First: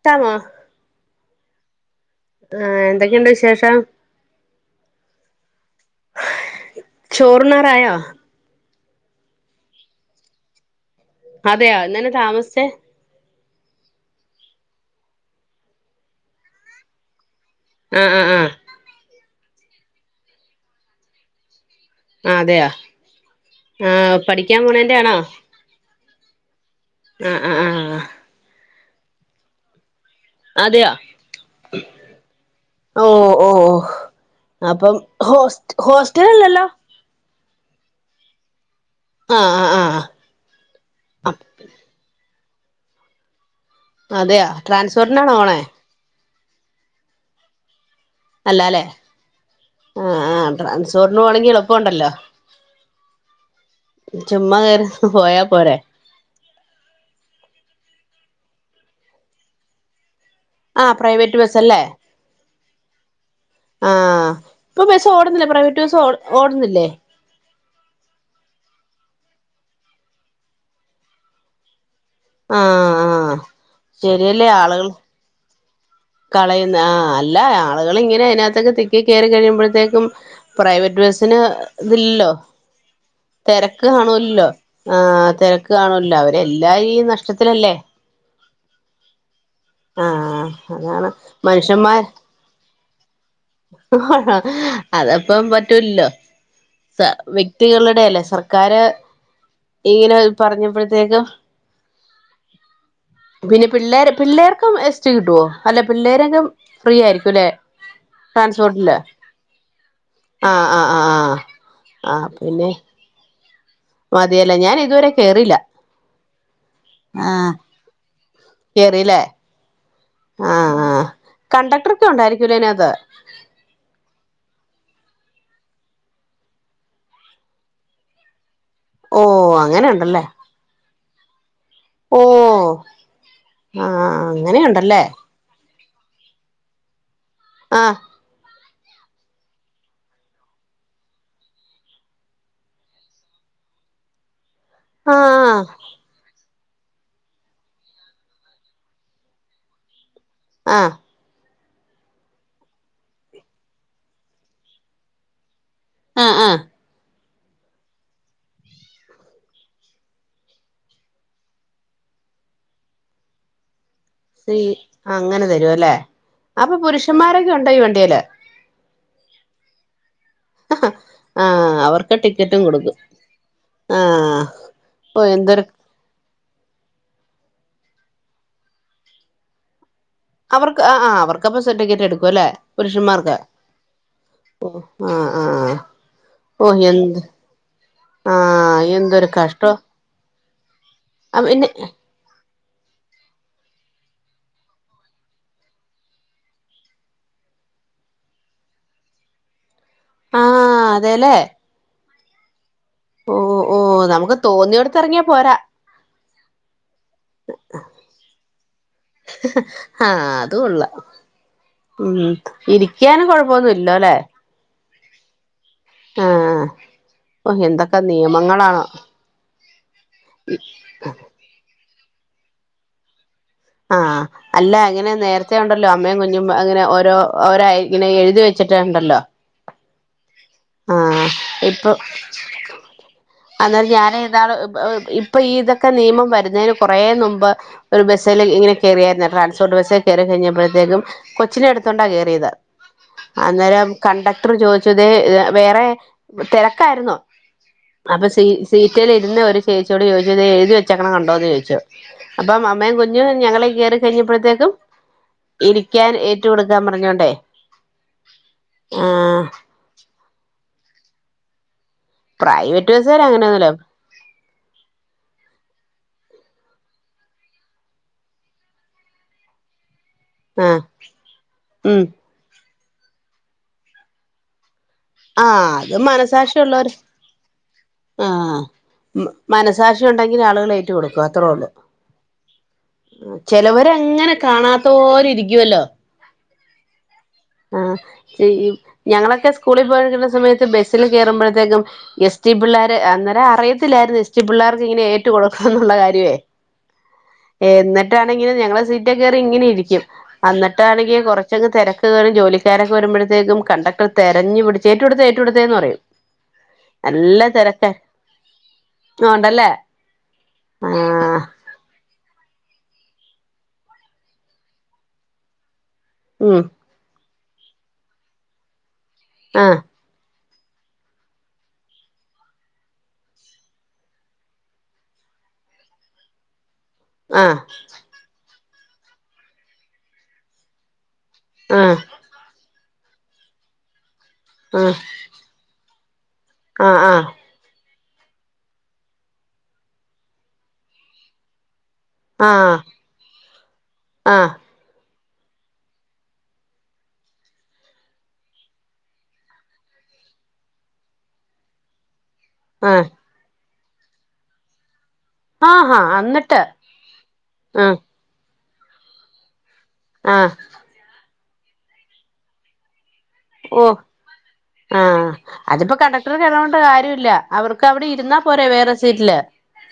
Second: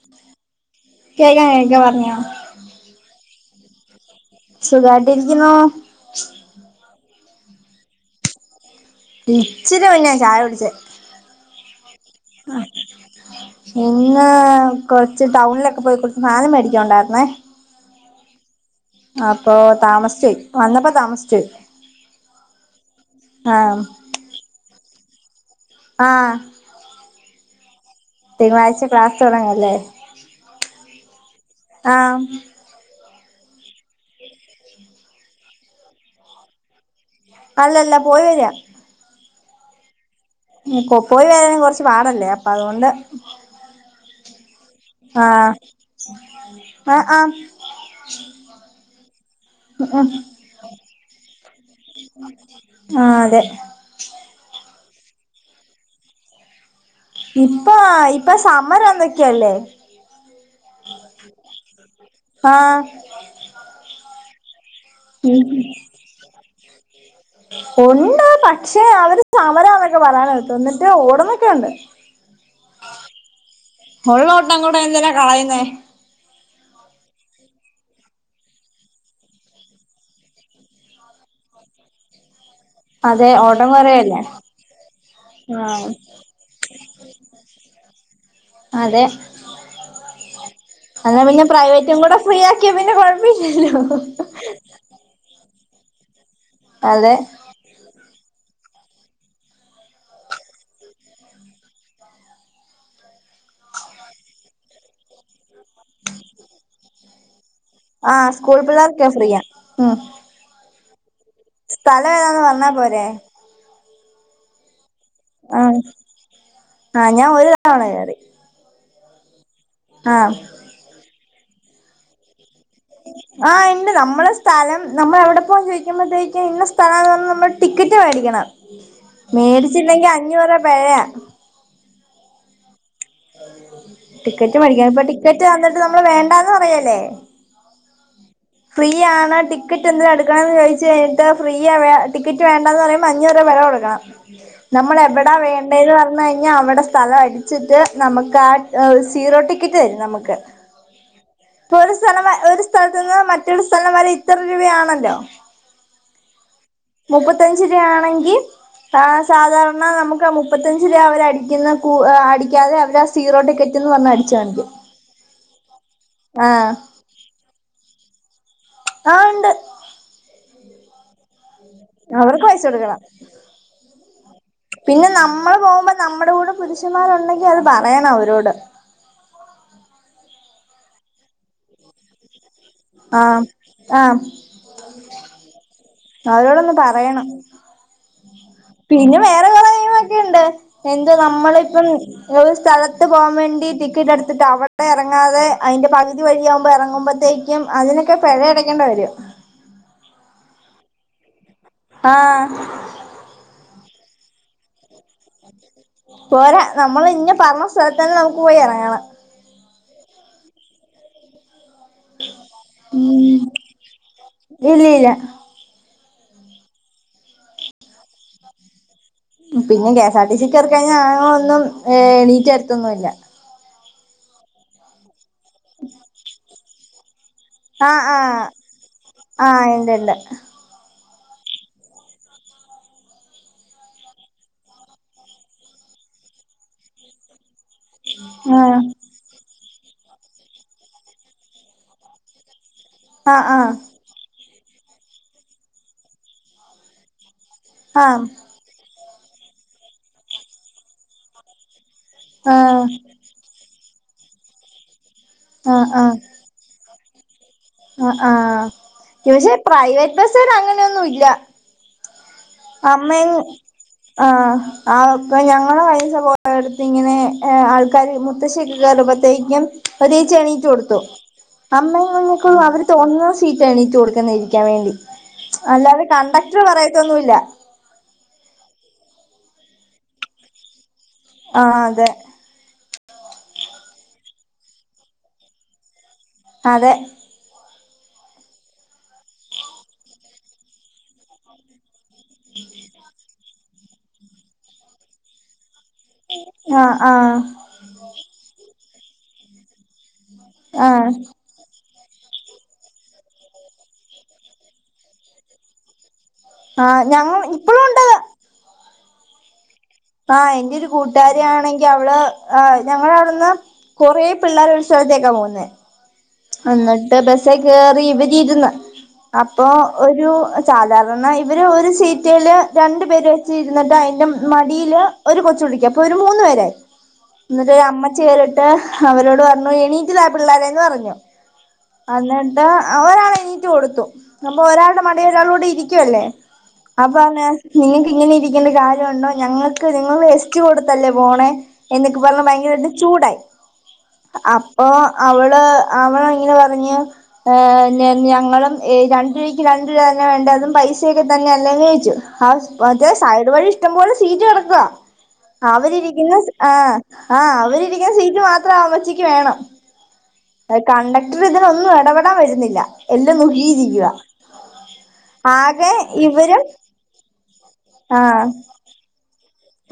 ഇട്ടാമോ cake കഴിക്കാൻ പറഞ്ഞോ? ആഹ് എന്തൊക്കെയുണ്ട് വിശേഷം. സുഖായിട്ട് ഇരിക്കുന്നു. ചോറ് ഉണ്ണാൻ ആയോ? ഇച്ചിരി മുന്നേയാ ചായ കുടിച്ചേ. അതെയോ എന്നാ. [unintelligible] ഇന്ന് കൊറച്ച് ടൗണിലൊക്കെ പോയി കൊറച്ച് സാനം മേടിക്കാ ഒണ്ടായിരുന്നേ ആഹ് ആഹ് അപ്പൊ താമസിച്ചൊയ് വന്നപ്പോ താമസിച്ചൊയ് ആഅതെയ ആ പഠിക്കാൻ പോണേന്റെയാണോ ആഹ് ആഹ് ആഹ് തിങ്കളാഴ്ച ക്ലാസ് തൊടങ്ങല്ലേ അതെയൊ ആഹ് ഓ ഓഹ് അപ്പം ഹോസ്റ്റ് ഹോസ്റ്റലല്ലല്ലോ അല്ലല്ല പോയി വരാ ആഹ് ആഹ് കൊ പോയി വരാൻ കൊറച്ച് പാടല്ലേ അപ്പൊ അതുകൊണ്ട് അതെയ ട്രാൻസ്ഫോറിനാണോ ആഹ് പോണേ ആഹ് ആഹ് അല്ലാലേ ഉം ഉം ആഹ് ട്രാൻസ്ഫോറിനോണെങ്കി എള്പ്പൊണ്ടല്ലോ ആഹ് അതെ ചുമ്മാകേറി ഹ്പോയാ പോരായ് ഇപ്പ ഇപ്പ സമ്മരോന്തെക്കേല്ലേ ആഹ് പ്രൈവറ്റ് ബസ്സല്ലേ ആഹ് ആഹ് ഇപ്പൊ ബസ്സോടുന്നില്ലെ പ്രൈവറ്റ് ബസ്സോട് ഓടുന്നില്ലേ ഒണ്ട് പക്ഷെ അവര് സമരാന്നെക്കെ പറയ്ന്നേട്ട് ന്ന്ട്ട് ഓടന്ന്ക്കെണ്ട് ആഹ് ആഹ് ഒള്ളോട്ടോം കൂടെ എന്തിനാ കളയുന്നേ കളയുന്ന് ആഹ് അല്ല ആളുകളിങ്ങനെ അതിനാത്തക്കെ തിക്കി കേറി കഴിയുമ്പോഴത്തേക്കും പ്രൈവറ്റ് ബസ് ത്ത്ന് ഇതില്ലോ അതെ ഓട്ടം തെരക്ക് കൊറയല്ലേ കാണുവല്ലോ ആഹ് തെരക്ക് ആഹ് കാണുവല്ലോ അവരെല്ലാം ഈ നഷ്ടത്തിലല്ലേ അതെ ആഹ് അതാണ് മനുഷ്യന്മാ ഫ്രിയാകിയ പിന്ന കൊഴ അ ഹ്ഹ അതപ്പം പറ്റൂൽലോ സ അതെ ക്തികളുടെയല്ലേ സർക്കാര് ഇങ്ങനെ പറഞ്ഞപ്പോഴത്തേക്ക് [inaudible] പിന്നെ പിള്ളേര് പിള്ളേർക്കും എസ്റ്റ് കിട്ടുവോ അല്ലെ പിള്ളേരെനും ഫ്രീയാരിക്കുലെ ആഹ് സ്കൂൾ പിള്ളേർക്കെ ഫ്രീയ ഉം ആഹ് ആഹ് ആഹ് ആഹ് സ്ഥലവേതാന്ന് പർനാ പോരെ മതിയല്ല ഞാനിതുവരെ ആഹ് ആഹ് ഞാ ഒരു തവണ കേറി കേറില്ലേ ആഹ് ആഹ് ആഹ് കണ്ടക്ടർക്കെ ഒണ്ടായിരിക്കൂലെ അയ്നാത്ത് ആഹ് ഇണ്ട് നമ്മളെ സ്ഥലം നമ്മൾ എവിടെ പോവാന്ന് ചോദിക്ക്മ്പോഴത്തേക്ക് ഇന്ന സ്ഥലാന്ന് പറഞ് നമ്മള് ടിക്കറ്റ് വേടിക്കണം ഓ അങ്ങനെ മേടിച്ചില്ലെങ്കി ഉണ്ടല്ലേ അഞ്ഞൂറുവ പെഴയാ ഓ ആഹ് ടിക്കറ്റ് മേടിക്കണം അങ്ങനെയുണ്ടല്ലേ ഇപ്പൊ ടിക്കറ്റ് തന്നിട്ട് നമ്മള് വേണ്ടാന്ന് പറയല്ലേ ആഹ് ഫ്രീ ആണ് ടിക്കറ്റെന്തിനാ എടുക്കണേന്ന് ചോയ്ച്ച് കഴിഞ്ഞിട്ട് ഫ്രീയ വേ ടിക്കറ്റ് വേണ്ടാന്ന് പറയുമ്പോ അഞ്ഞൂറുവ പെഴ കൊടുക്കണം നമ്മളെവിടാ ആഹ് വേണ്ടേന്ന് പറഞ്ഞഴിഞ്ഞാ അവിടെ സ്ഥലം അടിച്ചിട്ട് നമുക്കാ സീറോ ടിക്കറ്റ് തരും നമ്മക്ക് ആഹ് ഇപ്പൊ ഒരു സ്ഥലം ഒരു സ്ഥലത്തു നിന്ന് മറ്റൊരു സ്ഥലം വരെ ഇത്ര രൂപയാണല്ലോ? ആഹ് ആഹ് മുപ്പത്തഞ്ച് രൂയാണെങ്കിൽ ആ സാധാരണ നമുക്ക് മുപ്പത്തഞ്ച് രൂപ അവര് അടിക്കുന്ന കു അടിക്കാതെ അവര് സീറോ ടിക്കറ്റ് എന്ന് പറഞാടി ഇ അങ്ങനെ തരുവല്ലെ ആ അപ്പോ പുരുഷന്മാരൊക്കെ ഉണ്ടോ ഈ വണ്ടിയില് ആഹ്‌ ഉണ്ട് ആഹ്‌ അവർക്ക് ടിക്കറ്റും പൈസ കൊടുക്കും കൊടുക്കണം ആഹ് പിന്നെ ഓ നമ്മളെ എന്തൊരു പോകുമ്പോ നമ്മുടെ കൂടെ പുരുഷന്മാരുണ്ടെങ്കി അത് പറയണം അവരോട് അവർക്ക് ആ ആ അവർക്കപ്പ സർട്ടിക്കറ്റ് എടുക്കുംല്ലേ പുരുഷന്മാർക്ക് ആഹ് ആഹ് ആഹ് ആഹ്‌ ആഹ്‌ അവരോടൊന്ന് പറയണം ആഹ്‌ പിന്നെ വേറെ കുറെ നിയമൊക്കെ ഉണ്ട് എന്ത് ആഹ് പിന്നെ നമ്മളിപ്പം ങ്ങള് സ്ഥലത്ത് പോകാൻ വേണ്ടി ടിക്കറ്റ് എടുത്തിട്ട് അവിടെ ഇറങ്ങാതെ അതിന്റെ പകുതി വഴിയാകുമ്പോൾ ഇറങ്ങുമ്പഴത്തേക്ക് എംഅതിനൊക്കെ പിഴയടക്കേണ്ടി വരും ആഹ്‌ അതെ ലെ ആഹ് ഓ ഓ നമുക്ക് തോന്നിയ ടത്തറങ്ങിയാ പോരാ പോരാ നമ്മൾ ഇന്ന പറഞ്ഞ സ്ഥലത്തെന്നെ നമുക്ക് പോയി ഇറങ്ങണം ആഹ്‌ അത് കൊള്ള ഉം ഇരിക്കാനും കൊഴപ്പൊന്നുല്ല അല്ലെ? ഇല്ല ഇല്ല ആഹ് ഓ എന്തൊക്കെ നിയമങ്ങളാണോ പിന്നെ കെഎസ് ആർ ടി സി കഴിഞ്ഞാൽ ആണുങ്ങൾ ഒന്നും എണീറ്റ് തരത്തൊന്നുമില്ല ആഹ്‌ അല്ല അങ്ങനെ നേരത്തെ ഉണ്ടല്ലോ അമ്മയും കുഞ്ഞും അങ്ങനെ ഓരോ ഒരയി ആഹ് ഇങ്ങനെ എഴുതി ആഹ് വെച്ചിട്ടുണ്ടല്ലോ? ആഹ് ഇണ്ട് ഇണ്ട് ആഹ് ഇപ്പോ [unintelligible] അന്ന്ട്ട് ഞാന് ഇന്നാള് ഇപ്പോ ഈ ഇതൊക്കെ നിയമം വരുന്നതിന് കൊറെ മുൻപ് ഒരു ബസ്സൽ ഇങ്ങനെ ആഹ് കയറായിരുന്ന ട്രാൻസ്പോർട്ട് ബസ്സിൽ കയറി കഴിഞ്ഞ ഞപ്പോഴത്തേക്കും കൊച്ചിനെടുത്തൊണ്ടാണ് കയറിയത് ആഹ് അന്നേരം കണ്ടക്ടർ ചോദിച്ചു വേറെ തിരക്കായിരുന്നോ ആഹ് അപ്പോ സീ സീറ്റൽ ഇരുന്ന ഒരു ചേച്ചിയോട് ചോദിച്ചോ ഇത് എഴുതി വെച്ചക്കണ് കണ്ടോന്ന് ചോദിച്ചു അപ്പം ആഹ് അമ്മയും കുഞ്ഞു ഞങ്ങൾ കേയറി കഴിഞ്ഞപ്പോഴത്തേക്കും ഇരിക്കാൻ കൊടുക്കൻ പറഞ്ഞോണ്ടേ ആഹ്‌ ആഹ്‌ ആഹ് പക്ഷേ പ്രൈവറ്റ് ബസേല് അങ്ങനെയൊന്നും ഇല്ല പ്രൈവറ്റ് ബസ്സുകാര് അമ്മയും അങ്ങനെയൊന്നുമില്ല ആഹ്‌ ആഹ്‌ അപ്പം ഞങ്ങടെ പൈസ പോകുന്നിടത്ത് ഇങ്ങനെ ആൾക്കാർ മുത്തശ്ശിയൊക്കെ കയറുമ്പഴത്തേക്കും അതെ എണീ ആഹ് കൊടുത്തു ഉം അമ്മങ്ങളെക്കള്ളും അവർ തോന്നുന്ന സീറ്റ് എണീറ്റ് കൊടുക്കുന്ന ഇരിക്കാൻ വേണ്ടി ആഹ് അല്ലാതെ കണ്ടക്ടർ പറയത്തൊന്നുല്ല ആഹ്‌ മനസ്സാക്ഷി ഉണ്ടെങ്കിൽ ആളുകൾ ഏറ് റ്റു കൊടുക്കും അത്രേ ഉള്ളു ആഹ് അതെ ചെലവരങ്ങനെ കാണാത്തോര ഇരിക്കുവല്ലോ അതെ ആഹ്‌ ഞങ്ങളൊക്കെ സ്കൂളിൽ പോയിരിക്കുന്ന സമയത്ത് ബസ്സിൽ കയറുമ്പോഴത്തേക്കും എസ് ടി പിള്ളേർ അന്നേരം അറിയത്തിയിരുന്നു എസ് ടി പിള്ളേർക്ക് ഇങ്ങനെ ഏറ്റു കൊടുക്കും എന്നുള്ള കാര്യം ആഹ്‌ ആഹ്‌ എന്നിട്ടാണെങ്കിനും ഞങ്ങളെ സീറ്റ കയറി ഇങ്ങനെ ഇരിക്കും ആഹ് എന്നിട്ടാണെങ്കിൽ കൊറ തിരക്ക് കറും ജോലിക്കാരൊക്കെ വരുമ്പോഴത്തേക്കും കണ്ടക്ടർ തിരഞ്ഞു പിടച്ച് ഏറ്റടുതെ ഏറ്റടുത്തേന്ന് പറയും ആഹ് ഞങ്ങ നല്ല തിരക്ക ഇപ്പഴും ഉണ്ടത് ആണ്ടല്ലേ ആഹ എന്റെ ഒരു കൂട്ടുകാരി ണെങ്കിൽ അവള്് ഞങ്ങള അവിടുന്ന് കുറ പിള്ളേർ ഉത്സവത്തേക്കാ പോകുന്ന ഉം എന്നിട്ട് ബസ്സ കേറി ഇവരി ഇരുന്ന് അപ്പൊ ആഹ് ഒരു സാധാരണ ഇവര് ഒരു സീറ്റില് രണ്ട പേര് വെച്ചിരുന്നിട്ട് അതിന്റെ മടിയില് ഒരു കൊച്ചുളിക്കഅപ്പൊ ഒരു മൂന്ന് പേരായി ആഹ് എന്നിട്ട് അമ്മച്ച കേറിട്ട് അവരോട് പറഞ്ഞു എണീക്കല പിള്ളോരേന്ന് പറഞ്ഞു ആ എന്നിട്ട് ഒരാൾ എണീറ്റ് കൊടുത്തു നമ്മ ആഹ് ഒരാളുടെ മട ഒരാളോടെ ഇരിക്കുവല്ലേ അബ ആഹ് അല്ലെ നിങ്ങക്ക് ഇങ്ങനെ ഇരിക്കേണ്ട കാര്യമുണ്ടോ ഞങ്ങൾക്ക് നിങ്ങൾ എസ്റ്റ് കൊടുത്തല്ലേ പോണേ എന്നൊക്കെ പറഞ്ഞാ ആഹ് ഭയങ്കരട്ട ചൂടായി ആഹ് ആഹ് അപ്പൊ അവള് അവള ഇങ്ങനെ പറഞ്ഞു ഏ ഞങ്ങളും രണ്ടു രൂപയ്ക്ക് രണ്ടു രൂപ തന്നെ വേണ്ട അതും പൈസയൊക്കെ തന്നെയ അല്ലേ ചോയ്ച്ചു ഹൗ ആഹ് മറ്റേ സൈഡ് വഴി ഇഷ്ടം പോലെ സീറ്റ് കിടക്ക ആഹാ അവരിരിക്കുന്ന അന്നിട്ട് ആഹ ആ ആഹ് അവരിരിക്കുന്ന സീറ്റ് മാത്രം ആമ്മച്ചിക്ക് വേണം ആഹ കണ്ടക്ടർ ഇതിനൊന്നും ഇടപെടാൻ വരുന്നില്ല എല്ലാം നോക്കിയിരിക്ക ആഹ അതിപ്പോ കണ്ടക്ടർ ഇത കൊണ്ട് കാര്യമ ഇല്ല അവർക്ക് അവിടെ ഇരുന്നാ ആഹ് പോര വേറെ സീറ്റില്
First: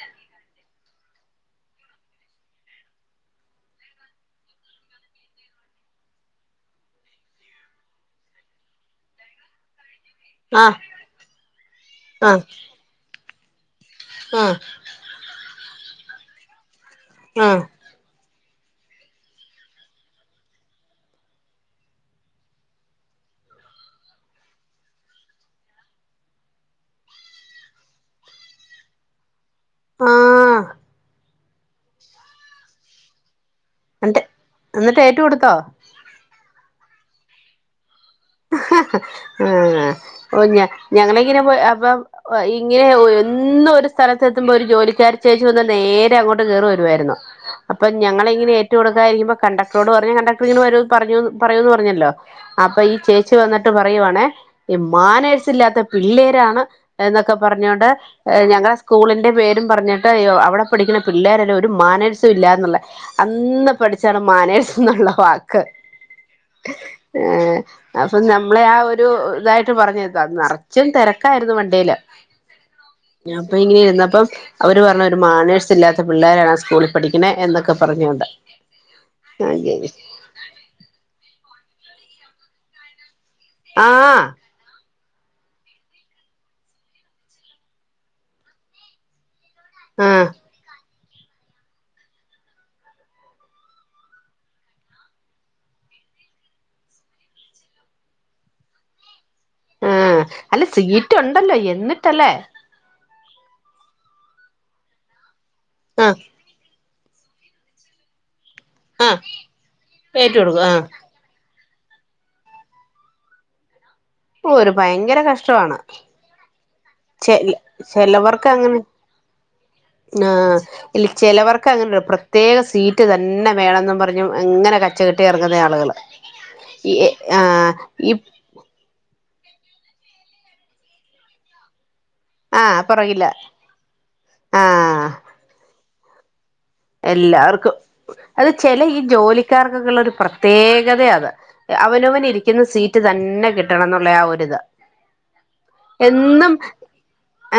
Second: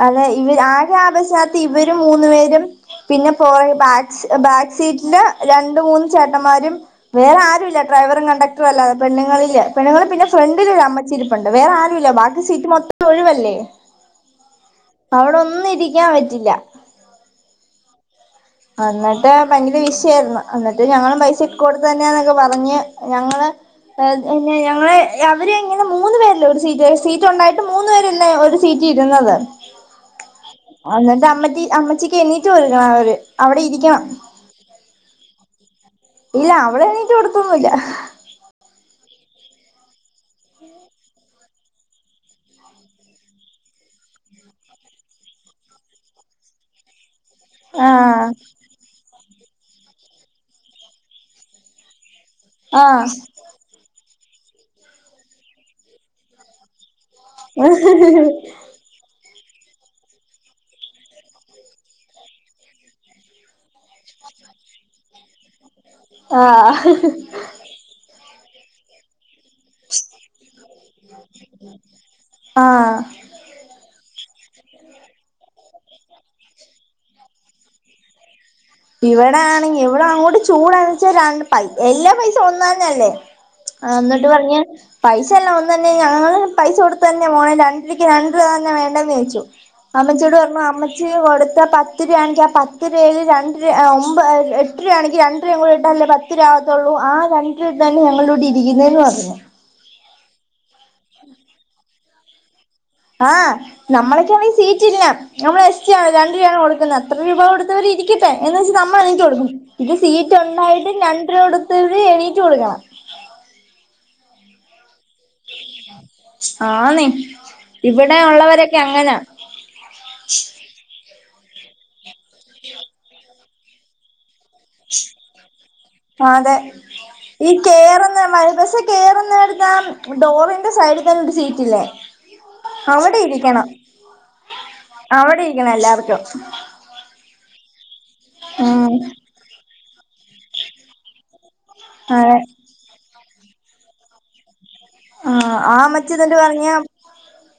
അതെ ഇവ ആ ആ ബസ്സി നകത്ത് ഇവരും മൂന്നു പേരും പിന്നെ പോയ ബാക്ക് ബാക്ക് സീറ്റില് രണ്ട മൂന്ന് ചേട്ടന്മാരും വേറെ ആരും ഇല്ല ഡ്രൈവറും കണ്ടക്ടറും അല്ല പെണുില് പെണ്ണ്ങ്ങൾ പിന്നെ ആഹ് ഫ്രണ്ടിലൊരു അമ്മച്ചിരിപ്പുണ്ട് വേറെ ആരുമല്ലോ ബാക്കി സീറ്റ് മൊത്തം ഒഴിവല്ലേ ആഹ അവിടൊന്നും ഇരിക്കാൻ പറ്റില്ല ആഹ എന്നിട്ട് ഭയങ്കര വിഷയായിരുന്നു എന്നിട്ട് ഞങ്ങളും പൈസ ഇക്ക കൊടുത്തു തന്നെയന്നൊക്കെ പറഞ്ഞ് ഞങ്ങള് പിന്നെ ഞങ്ങ അവര് ഇങ്ങനെ മൂന്ന പേരല്ലേ ഒരു സീറ്റ് സീറ്റ് ഉണ്ടായിട്ട് മൂന്ന് പേരല്ലേ ഒരു സീറ്റ് രുന്നത് ആഹ് എന്നിട്ട് അമ്മ അമ്മച്ചിക്ക് എണീറ്റ്ക്ക അവിടെ ഇരിക്കണം എന്നിട്ട് എന്നിട്ട് നീറ്റ് കൊടുത്തോ ഇല്ല അവള് നീറ്റ്കൊടുത്തൊന്നുംല്ല ആ ഓ ഞ ഞങ്ങള ഇങ്ങനെ പോ അപ്പൊ ഇങ്ങനെ ഒ എന്ന ഒരു സ്ഥലത്തെ എത്തുമ്പോ ഒരു ജോലിക്കാാര് ചേച്ചി വന്നാൽ നേരെ അങ്ങോട്ട് കേയറി വരുവായിരുന്നു അപ്പൊ ആഹ് ഞങ്ങളൾങ്ങന ഏറ്റ കൊടുക്കായിരിക്കുമ്പൊ കണ്ടക്ടറോട് പറയും കണ്ടക്ടർ ഒരോന്ന് പറയുന്ന് പറഞ്ഞല്ലോ അപ്പൊ ഈ ആഹ് ചേച്ചി വന്നിട്ട് പറയുവാണേ ഈ മാനേഴസ ഇല്ലാത്ത പിള്ളേരാണ് എന്നൊക്കെ പറഞ്ഞോൊണ്ട് ഞങ്ങള സ്കൂളിന്റെ പേരും പറഞ്ഞിട്ട് അവിടെ പഠിക്കുന്ന പിള്ളേരെ ല്ല ഒരു മാനേഴ്സും ഇല്ലന്നുള്ള അന്ന് പഠിച്ചാണ് മാനേഴ് സ് ന്നുള്ള വാക്ക് ആഹ് ആഹ് അപ്പൊ നമ്മളെ ആ ഒരു ഇതായി ട്ട് പറഞ്ഞിതാ നിറച്ചും തിരക്കായിരുന്നു വണ്ടിയില് ആഹ് അപ്പൊ ഇങ്ങനെ ഇരുന്നപ്പം അവര് പറഞ്ഞ് ഒരു മാനേഴ്സ് ഇല്ലാത്ത പിള്ളാരാണ് ആ സ്കൂളിൽ പഠിക്കണ എന്നൊക്കെ പറഞ്ഞോണ്ട് ഇവിടെ ആണെങ്കി ഇവിടെ അങ്ങോട്ട് ചൂടാന്ന് വെച്ചാ ര പൈ എല്ലാ പൈസ ഒന്ന്തന്നല്ലേ ആഹ് എന്നിട്ട് പറഞ്ഞെ പൈസ എല്ലാം ഒന്ന് തന്നെ ഞങ്ങൾ പൈസ കൊടുത്തു തന്നെ പോണേ രണ്ടരക്ക് രണ്ട് തവണ തന്നെ വേണ്ടന്ന് ചോയ്ച്ചു ആഹ് അമ്മച്ചിയോട് പറഞ്ഞാ അമ്മച്ചി കൊടുത്ത പത്ത് രൂപയാണെങ്കി ആഹ് പത്ത് രുപയിൽ ര ആഹ് ഒമ്പ് എട്ടുരൂപയാണെങ്കിൽ രണ്ടുരൂപ കൂടെ ഇട്ടാലല്ലേ പത്തിരൂപ ആകത്തുള്ളൂ ആ രണ്ട് ഇതാണ് ഞങ്ങളൂടെ ഇരിക്കുന്നതിന് പറഞ്ഞ് ആഹ് അല്ല സീറ്റ് ഉണ്ടല്ലോ എന്നിട്ടല്ലേ ആഹ് നമ്മളെക്കാണെ സീറ്റില്ല നമ്മൾ എസ്റ്റിയാണ് ആഹ് രണ്ടുരൂപയാണ് കൊടുക്കുന്നത് [unintelligible] രൂപ കൊടുത്തവര് ഇരിക്കട്ടെ എന്ന് വെച്ച് നമ്മ ആഹ് എണിറ്റു കൊടുക്കും. ഇത് സീറ്റ് ഏറ്റു കൊടുക്കും ഉണ്ടായിട്ടും ആഹ് രണ്ടുരൂപ കൊടു [unintelligible] എണീറ്റ് കൊടുക്കണം. ഓ ഒരു ഭയങ്കര കഷ് ഇഷ്‌ടവാണ്. ആന്നെ ചെരി ഇവിടെ ചെലവർക്ക് ഉള്ളവരൊക്കെ അങ്ങനെ അങ്ങനാ ആഹ് ഇല്ല ചിലവർക്ക് അങ്ങനെ പ്രത്യേക സീറ്റ് തന്നെ വേണമെന്നും പറ ഞ്ഞ് ഇങ്ങനെ കച്ചകെട്ടി ഇറങ്ങുന്ന ആളുകള് അതെ ആഹ്. ഈ കേറുന്നെടുത്താ ഡോറിന്റെ സൈഡിൽ തന്നെ ഒരു സീറ്റില്ലേ. ആഹ് അവിടെ പുറകില ഇരിക്കണം. ആഹ് അവിടെ ഇരിക്കണം എല്ലാവർക്കും. എല്ലാവർക്കും. അത് ചെല ഉം ഈ ജോലിക്കാർക്കൊക്കെ ഉള്ള ഒരു പ്രത്യേകതയതാ അത്. അവനവന് അതെ ഇരിക്കുന്ന സീറ്റ് തന്നെ കിട്ടണം എന്നുള്ള ആ ഒരിതാ. ആഹ് ആ അമ്മച്ചി തന്നെ എന്നിട്ട് പറഞ്ഞെ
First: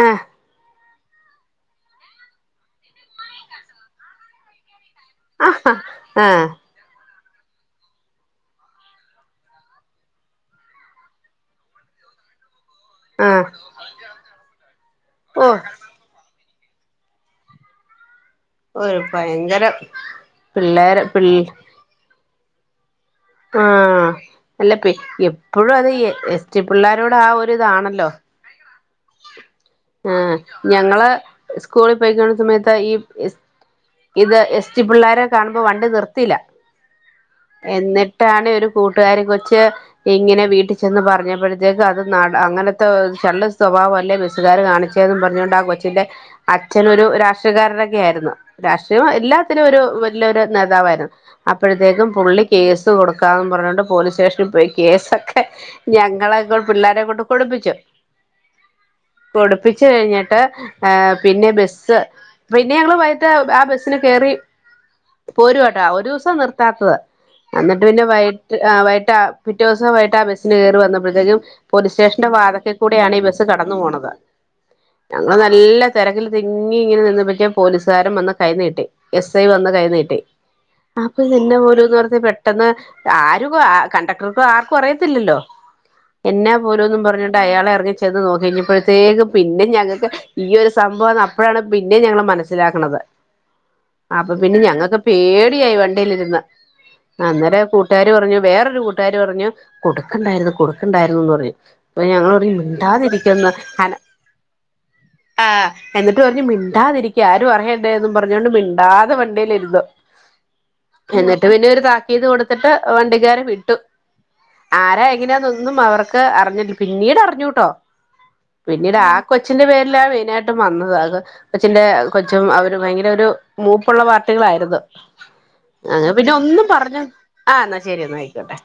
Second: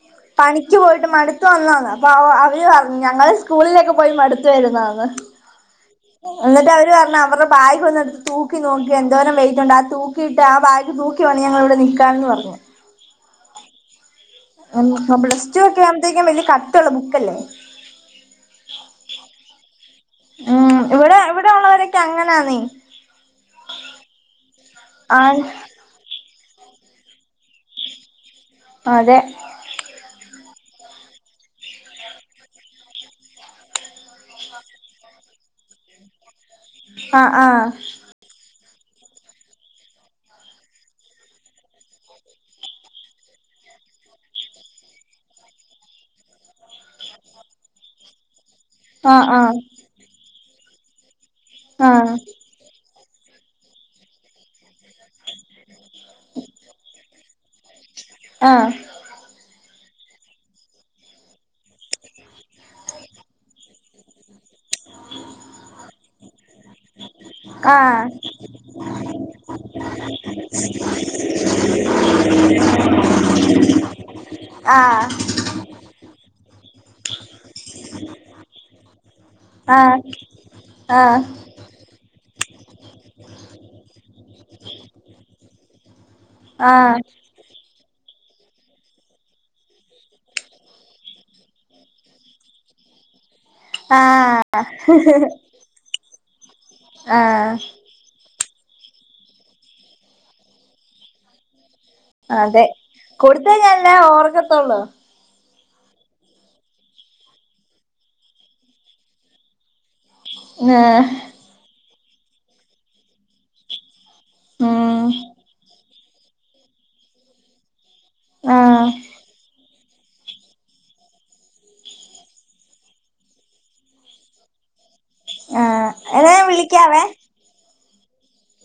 ആഹ് പണിക്ക് പോയിട്ട് മടുത്തു വന്നതാന്ന്. അപ്പൊ അവര് പറഞ്ഞു ഞങ്ങള് സ്കൂളിലൊക്കെ പോയി മടുത്തു വരുന്നതാന്ന്. ആഹ് ആഹ് എന്നിട്ട് അവര് പറഞ്ഞ് അവർടെ ബാഗ് ഒന്ന് എടുത്ത് തൂക്കി നോക്കിയെ, എന്തോരം വെയിറ്റുണ്ടെ ആ തൂക്കിയിട്ട ആ ബാഗ് തൂക്കിവേണം ഞങ്ങളിവിടെ നിൽക്കാനെന്ന് പറഞ്ഞു. ആഹ് ഓ പ്ലസ്ടു ഒക്കെ ആവുമ്പോഴത്തേക്കും വലിയ കട്ടിയുള്ള ബുക്കല്ലേ. ഒരു ഭയങ്കരം പിള്ളേര് പി പ്പ അങ്ങനാന്നെ. ആഹ് അല്ല പെ ആ എപ്പോഴും അത് എസ് ടി പിള്ളോരോട് ആ ഒരു ഇതാണല്ലോ. അതെ ആഹ് ഞങ്ങള് സ്കൂളിൽ പോയിക്കൊണ്ടിരിക്കുന്ന സമയത്ത്. ഈ എസ് ഇത് എസ് റ്റി പിള്ളാരെ കാണുമ്പോ വണ്ടി നിർത്തില്ല. ആ ആ എന്നി ട്ടാണ് ഒരു കൂട്ടുകാരി കൊച്ച് ഇങ്ങനെ വീട്ടിൽ ചെന്ന് പറഞ്ഞപ്പോഴത്തേക്ക്, അത് നട അങ്ങനത്തെ ചള്ള് സ്വഭാവം അല്ലേ ബെസ്സുകാർ കാണി ച്ചേന്നും പറഞ്ഞുകൊണ്ട് ആഹ് കൊച്ചിന്റെ അച്ഛനൊരു രാഷ്ട്രീയക്കാരനൊക്കെ ആയിരുന്നു. രാഷ്ട്രീയം ആ ആ എല്ലാത്തിനും ഒരു വലിയ ഒരു നേതാവായിരുന്നു. ആ അപ്പോഴത്തേക്കും പുള്ളി കേസ് കൊടുക്കാന്ന് പറഞ്ഞോണ്ട് പോലീസ് സ്റ്റേഷനിൽ പോയി കേസൊക്കെ, ഞങ്ങളെക്കൊ പിള്ളേരെകൊണ്ട് കൊടുപ്പിച്ചു. ആഹ് കൊടുപ്പിച്ചു കഴിഞ്ഞിട്ട്. പിന്നെ ബസ് പിന്നെ ഞങ്ങള് വൈ കിട്ട് ആ ബസ്സിന് കയറി പോരുവാട്ടോ. ഒരു ദിവസം നിർത്താത്തത്. ആ ആ എന്നിട്ട് പിന്നെ വൈകിട്ട് വൈകിട്ട് ആഹ് പിറ്റേ ദിവസം വൈകിട്ട് ആ ബസ്സിന് കയറി വന്നപ്പോഴത്തേക്കും, പോലീസ് സ്റ്റേഷന്റെ വാതക്കെ കൂടിയാണ് ഈ ബസ്സ് കടന്നു പോണത്. ആഹ് നല്ല തിരക്കിൽ തിങ്ങി ഇങ്ങനെ നിന്ന് പക്ഷേ പോലീസുകാരൻ വന്ന് കൈ നീട്ടി. എസ് ഐ വന്ന് ആ കൈ നീട്ടി. ആ അപ്പൊ നിന്നെ പോലുന്ന് പറഞ്ഞ് പെട്ടെന്ന്, ആരുക കണ്ടക്ടർക്കും ആർക്കും അറിയത്തില്ലല്ലോ. എന്നാ പോലുന്നും പറഞ്ഞി ണ്ട്‌ അയാളെറങ്ങി ചെന്ന് നോക്കി കഴിഞ്ഞപ്പോഴത്തേക്കും, പിന്നെ ഞങ്ങൾക്ക് ഈ ഒരു സംഭവാന്ന് അപ്പോഴാണ് പിന്നെ ഞങ്ങള് മനസ്സിലാക്കണത്. ആ അപ്പൊ പിന്നെ ഞങ്ങക്ക് പേടിയായി വണ്ടിലിരുന്ന്. ആ അന്നേര ആ കു ട്ടാരി പറഞ്ഞു വേറൊരു കൂട്ടുകാര് പറഞ്ഞു കൊടുക്കണ്ടായിരുന്നു, കൊടുക്കണ്ടായിരുന്നു ന്ന് പറഞ്ഞു. അപ്പൊ ഞങ്ങള് പറഞ്ഞു അതെ കൊടുത്ത മിണ്ടാതിരിക്കെന്ന് ഞാനല്ല അന ഓർക്കത്തുള്ളൂ ആഹ് എന്നിട്ട് പറഞ്ഞ് മിണ്ടാതിരി ക്ക ആരും അറിയണ്ടേ എന്നും പറഞ്ഞോണ്ട് മിണ്ടാതെ വണ്ടിയിലിരുന്നു. ഏഹ് ന്നിട്ട് പിന്നെ ഒരു താക്കീത് കൊടുത്തിട്ട് വണ്ടിക്കാരെ വിട്ടു. ആരാ ഉം എങ്ങനെയാന്നൊന്നും അവർക്ക് ത് അറിഞ്ഞിട്ട് പിന്നീട് അറിഞ്ഞൂട്ടോ ആഹ് പിന്നീടാ കൊച്ചിന്റെ പേരില മെയിനായിട്ടും വന്നത് ആഹ് കൊച്ചിന്റെ, കൊച്ചും അവര് ഭയങ്കര ഒരു മൂപ്പുള്ള പാർട്ടികളായിരുന്നു. ആഹ് ഞങ്ങ എന്നാ പിന്നെ ഞാൻ ഒന്നും പറഞ്ഞു വിളിക്കാവേ ആഹ് എന്നാ ശരി എന്നാ അയിക്കോട്ടെ.